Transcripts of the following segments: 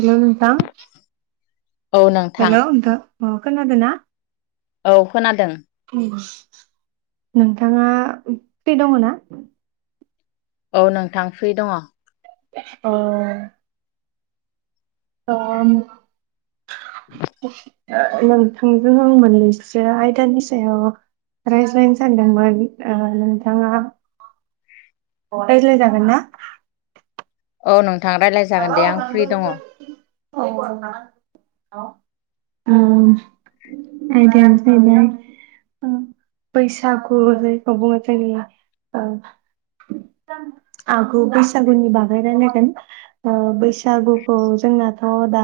हेल नोंथां हेल' नोंथां अ खोनादोंना? औ खोनादों। नोंथाङा फ्रि दङ ना? औ नोंथां फ्रि दङ। अ। ओम [inaudible] नोंथांजों आं मोननैसो आयदानि सायाव रायज्लायनो सानदोंमोन नोंथाङा रायज्लाय जागोन ना? औ नों थां रायलाय जागोन दे आं फ्रि दङ। औ औ औ उम आदायानो जाहैबाय बैसागु जायखौ बुङो ओ आगु बैसागुनि बागै रायलायगोन। ओ बैसागुखौ जोंनाथ' दा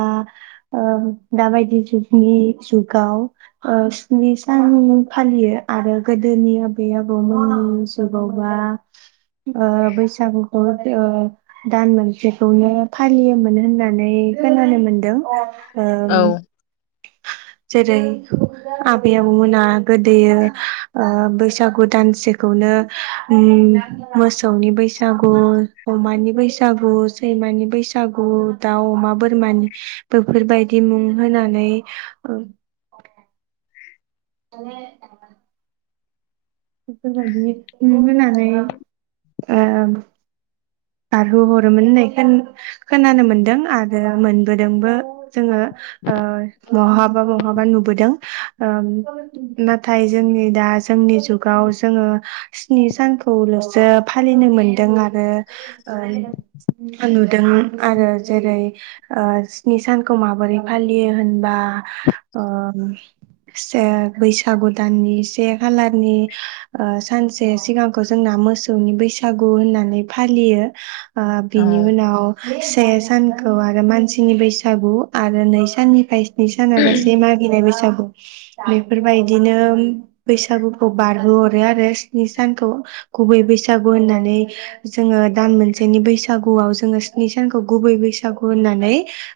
दाबायदि जुगनि जुगाव ओ स्नि सान फालियो आरो गोदोनि आबै आबौमोननि जुगावबा ओ बैसागुखौ दान मोनसे बेखौनो फालियोमोन होननानै खोनानो मोनदों। ओम औ जेरै आबै आबौमोना गोदोयो ओ बैसागु दानसेखौनो उम मोसौनि बैसागु, अमानि बैसागु दैैमानि बैसागु, दाउ, अमा, बोरमानि बेफोरबायदि मुं होनानै [unintelligible] बेफोरबायदि मुं होनानै ओ बारहो हरोमोन होननाय खोन-खोनानो मोनदों आरो मोनबोदोंबो जोङो बहाबा बहाबा नुबोदों। ओ नाथाय जोंनि दा जोंनि जुगाव जोङो स्नि सानखौल'सो फालिनो मोनदों आरो ओ नुदों आरो जेरै ओ स्नि सानखौ माबोरै फालियो होनबा से बैसागु दाननि से खालारनि ओ सानसे सिगांखौ जोंना मोसौनि बैसागु होननानै फालियो ओ बिनि उनाव से सान औ आरो मानसिनि बैसागु आरो नै साननिफ्राय नै सानावलासे मागिनाय बेैसागु। बेफोरबायदिनो बैसागुखौ बारहोहरो आरो स्नि सानखौ गुबै बैसागु होननानै जोङो दान मोनसेनि बैसागुआव जोङो स्नि सानखौ गुबै बैसागु होननानै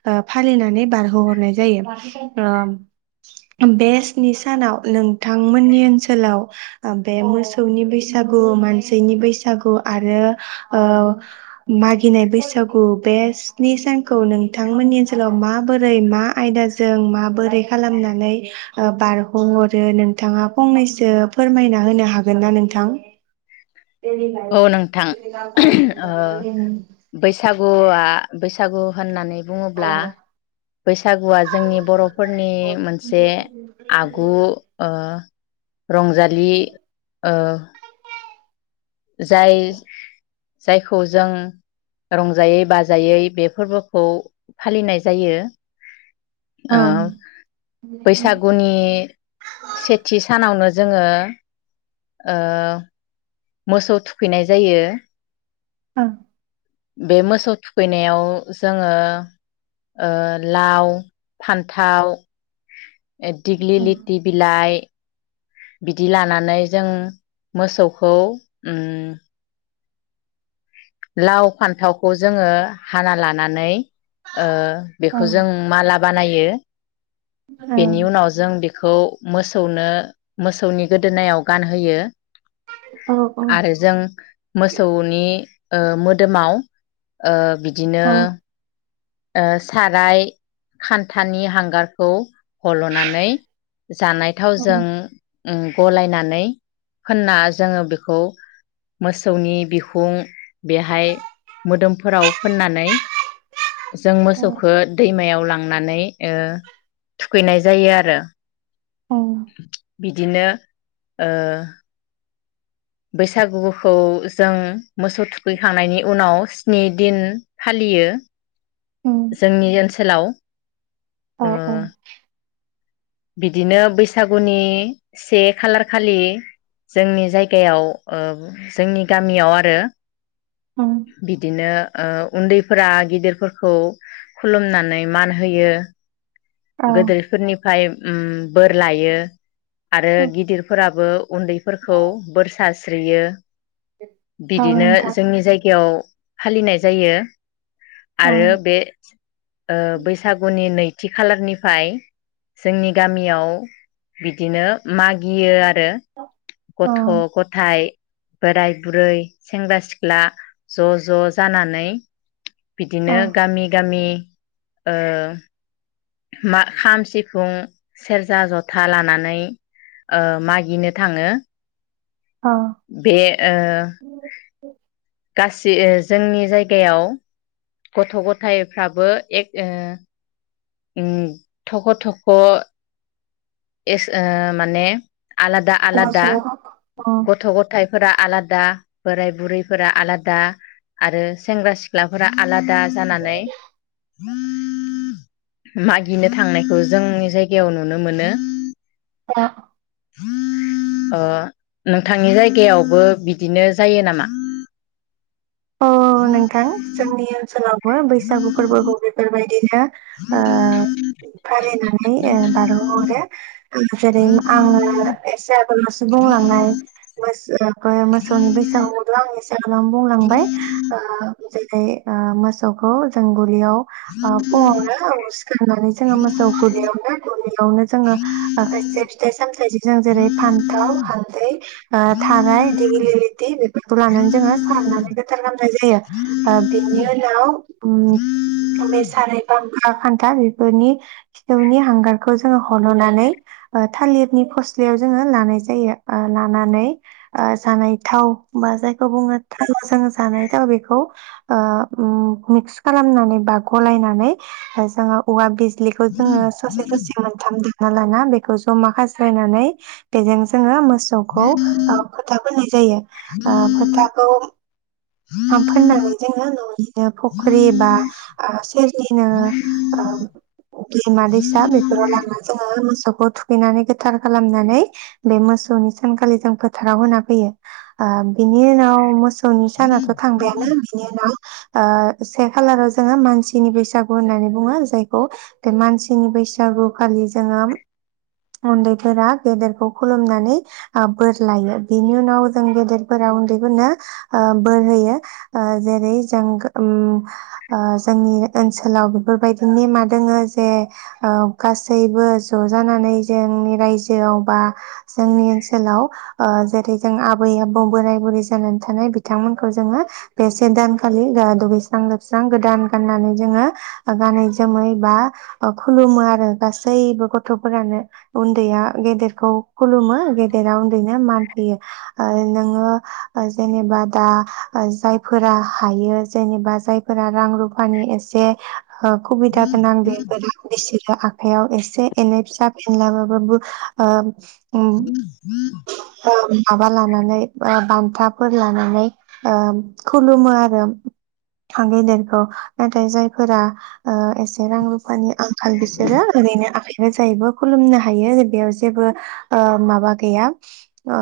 ओ फालिनानै बारहोहरनाय जायो। ओ बे स्नि सानाव नोंथांमोननि ओनसोलाव बे मोसौनि बैसागु मानसिनि बैसागु आरो ओ मागि गिनाय बैसागु बे स्नि सानखौ नोंथांमोननि ओनसोलाव माबोरै मा आयदाजों माबोरै खालामनानै बारहोहरो नोंथाङा फंनैसो फोरमायना होनो हागोन ना नोंथां थां दैनि ला थां ओ बैसागुआ बैसागु होननानै बुङोब्ला बैसागुआ जोंनि बर'फोरनि मोनसे आगु ओ रंजालि ओ जाय जायखौ जों रंजायै बाजायै बे फोरबोखौ फालिनाय जायो औ ओ बैसागुनि सेथि सानावनो जोङो ओ मोसौ थुखैनाय जायो औ बे मोसौ थुखैनायाव जोङो ओ लाव फान्थाव दिग्लि लिथि बिलाइ बिदि लानानै जों मोसौखौ उम लाव फान्थावखौ जोङो हाना लानानै ओ बेखौ जों माला बानायो बेनि उनाव जों बेखौ मोसौनो मोसौनि गोदोनायाव गानहोयो औ आरो जों मोसौनि ओ मोदोमाव बि बिदिनो औ ओ साराय खान्थानि हांगारखौ हल'नानै जानाय थावजों उम गलायनानै फोनना जोङो बेखौ मोसौनि बिखुं बेहाय मोदोमफोराव फोननानै जों औ मोसौखौ दैमायाव लांनानै ओ थुखैनाय जायो आरो। औ बिदिनो ओ बैसागुखौ जों मोसौ थुखैखांनायनि उनाव स्नि दिन फालियो जोंनि ओनसोल हेलौ औ औ बिदिनो बैसागुनि से खालार खालि जोंनि जायगायाव ओ जोंनि गामियाव आरो औ बिदिनो उन्दैफोरा गिदिरफोरखौ खुलुमनानै मान होयो। औ गोदोरफोरनि फाय उम बोर लायो। आरो औ गिदिरफोरा बो उन्दैफोरखौ बोरसासि स्रियो औ बिदिनो नोंथां जोंनि जायगायाव फालिनाय जायो। औ आरो बे ओ बैसागुनि नै खालारनिफाय जोंनि गामियाव बिदिनो मागियो आरो। हो औ गथ' गथाय बोराय बुरै सेंग्रा सिख्ला ज' ज' जानानै औ बिदिनो गामि गामि ओ मा खाम सिफुं सेरजा जथा लानानै ओ मागिनो थाङो। औ बे ओ [inaudible] गासि ओ जोंनि जायगायाव गथ' गथायफ्राबो एक ओ उम थख' थख' एस ओ माने आलादा ज' आलादा ज' अ गथ' गथाय फोरा आलादा बोराय बुरैफोरा आलादा आरो सेंग्रा सिख्लाफोरा आलादा जानानै मागिनो थांनायखौ जोंनि जायगायाव नुनो मोनो। [unintelligible] ओ नोंथांनि जायगायावबो बिदिनो जायो नामा औ नोंथां जोंनि सोलाव बो बैसागु फोरबोखौ बेफोरबाय दिनो ओ फालिनानै नै ओ बारहो हरो जेरै आङो एसे [unintelligible] बुंलांनाय मोसो ओ मोसौनि बैसागुखौथ आं एसे गोबां बुंलांबाय आ जेरै ओ मोसौखौ जों गलियाव आ फुङावनो सिखारनानै जोङो मोसौ [unintelligible] यावनो जोङो आखा से फिथाइ सामथाय जे जों जेरै फान्थाव हालदै थाराय दिगलि लिथि बेफोरखौ लानानै जोङो सारनानै गोथार बानाय [unintelligible] बिनि उनाव उम सानाय बामफा खान्था बेफोरनि खिथौनि हांगारखौ जोङो हल'नानै ओ थालिरनि फस्लायाव जोङो लानाय जायो आ लानानै जानाय थाव बा जायखौ बुङो थाव जों जानाय थाव बेखौ ओ उम मिक्स खालाम नानै बा गलाय नानै ओ जोङो औवा बिज द्लिखौ जोङो ससे ससे मोनथाम दो ना लाना बेखौ जमा खास्रायनानै बेजों जोङो मो सौखौ आ फोथा फोननाय जायो आफोथाखौ फाम फोननानै जोङो न'निनो अ फुख्रि बा आ सेरजिनो ओ दैमा दैसा बेफोराव लानानै जोङो मोसौखौ थुखैनानै गोथार खालामनानै बे मोसौनि सानखालि जों फोथाराव होना फैयो आ बिनि उनाव मोसौ ननि सानाथ' बेनो बेनिआ ओ से खालाराव जोङो मानसिनि बैसागु होननानै बुङो जायखौ बे मानसिनि बैसागु खालि जोङो उन्दैफोरा गेदेरखौ खुलुमनानै आ बोर लायो बेनि उनाव जों गेदेरफोरा उन्दैफोरनो ओ बोर होयो ओ जेरै जों उम आ जोंनि ओनसोलाव बेफोरबायदि नेमा दोङो जे ओ गासैबो ज' जानानै जोंनि रायजोआव बा जोंनि ओनसोलाव ओ जेरै जों आबै आबौ बोराय बुरै जानानै थानाय बिथांमोनखौ जोङो बे से दानखालि आ दुगैस्रां लोबस्रां गोदान गाननानै जोङो गानै जोमै बा खुलुमो आरो गासैबो गथ'फोरानो उन्दैया गेदेरखौ खुलुमो गेदेरा उन्दैनो मान होयो ओ नोङो ओ जेनेबा दा आ जायफोरा हायो जेनेबा जायफोरा रां रु फानि एसे ओ खुबिदा गोनां बेफोरो बिसोरो आ फायाव एसे एनै फिसा फेनला बाबाबो ओ उम ओ [unintelligible] माबा लानानै ओ बान्थाफोर लानानै ओ खुलुमो आरो गेदेरखौ नाथाय जायफोरा ओ एसे रां रुफानि आं खाल बिसोरो ओरैनो आखाइ रोजायैबो खुलुमनो हायो बेयाव जेबो ओ माबा गैया ओ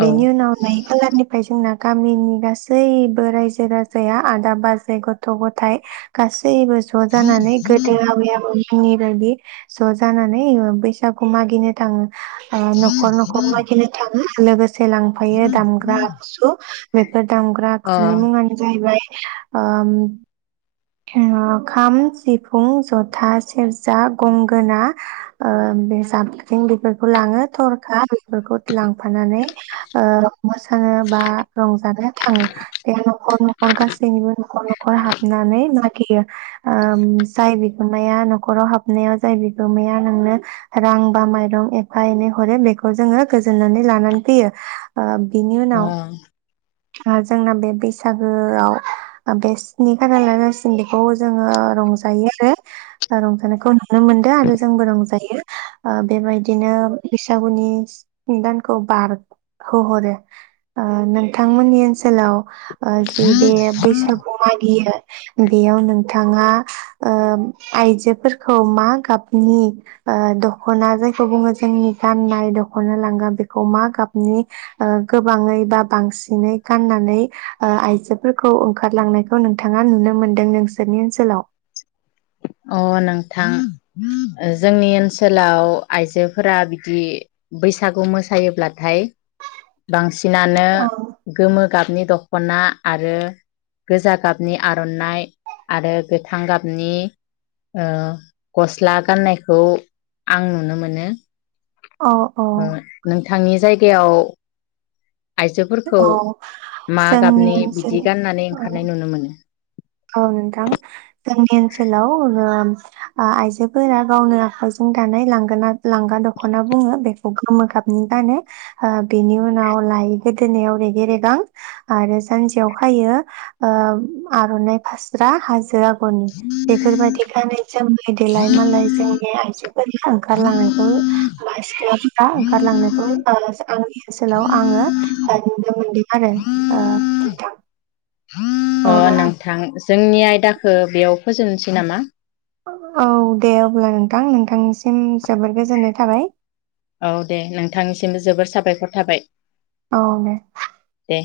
बिनि उनाव नै खालारनिफ्राय जोंना गामिनि गासैबो रायजो राजाया आदा बाजै गथ' गथाय गास सैबो ज' जानानै गोदो आबै आबौनि नि बायदि ज' जानानै ओ बैसागु मागिनो थाङो। अ नखर नखर मागिनो थाङो। लोगोस से लांफायो दामग्रा आगसु दा दामग्रा आगजुनि मुङानो जाहैबाय ओम हो खाम सिफुं जथा सेरजा गंगोना ओ बे जाबख्रिं बेफोरखौ लाङो थरखा फोरखौथ लांफानानै ओ मोसानो बा रं जानो थाङो बे न'खर न'खर गासैनिबो न'खर न'खर हाबनानै मागियो। ओम जाय बि गोमाया न'खराव हाबनायाव जाय बिगोमाया नोंनो रां बा माइरं एफा एनै हरो बेखौ जोङो गोजोननानै लानानै फैयो। ओ बिनि उनाव आ जोंना बे बैसागोआव बे स्नि खालारहालासिम बेखौ जोङो रंजायो आरो रंजानायखौ नुनो मोनदों आरो जोंबो रंजायो बेबायदिनो बैसागुनि स्नि दानखौ बारहो हरो ओ नों थांमोननि ओनसोलाव ओ जे बे बैसागु मागियो बेयाव नोंथाङा ओ आइजोफोरखौ मा गाबनि ओ दख'ना जायखौ बुङो जोंनि गाननाय दख'ना लांगा बेखौ मा गाबनि ओ गोबाङै बा बांसि सिनै गाननानै ओ आइजोफोरखौ ओंखारलांनायखौ नोंथाङा नुनो मोनदों नोंसोरनि ओनसोलाव? अ नोंथां ओ जोंनि ओनसोलाव आइजोफोरा बिदि बैसागु मोसायोब्लाथाय बांसि सिनानो गोमो गाबनि दख'ना आरो गोजा गाबनि आर'नाइ आरो गोथां गाबनि ओ गस्ला गाननायखौ आं नुनो मोनो। अ औ थांनि जायगायाव आइजोफोरखौ औ मा जोंनि गाबनि ओनसोल बिदि गाननानै ओंखारनाय नुनो मोनो? औ नोंथां जोंनि ओनसोलाव ओम आ आइजोफोरा गावनो आखाइजों दानाय लांगोना लांगा दख'ना बुङो बे खौ गोमो गाबनि गानो ओ बिनि उनाव लायो गोदोनायाव रेगे रेगां आरो जानजियाव खायो ओ आर'नाइ फास्रा हाजो आ गरनि बेफोरबायदि गानै जोमै देलाय मालाय जोंनि आइजोफोरनि ओंखारलांनायखौ सिख्लाफोरा ओंखारलांनायखौ [unintelligible] आंनि ओनसोलाव आङो नुनो मोनदों आरो ओ नोंथां अ औ नोंथां जोंनि आयदाखौ बेयाव फोजोबनोसै नामा औ दे अब्ला नोंथां नोंथांनिसिम जोबोद गोजोननाय थाबाय औ दे नोंथांनिसिम जोबोर साबायखर थाबाय औ दे दे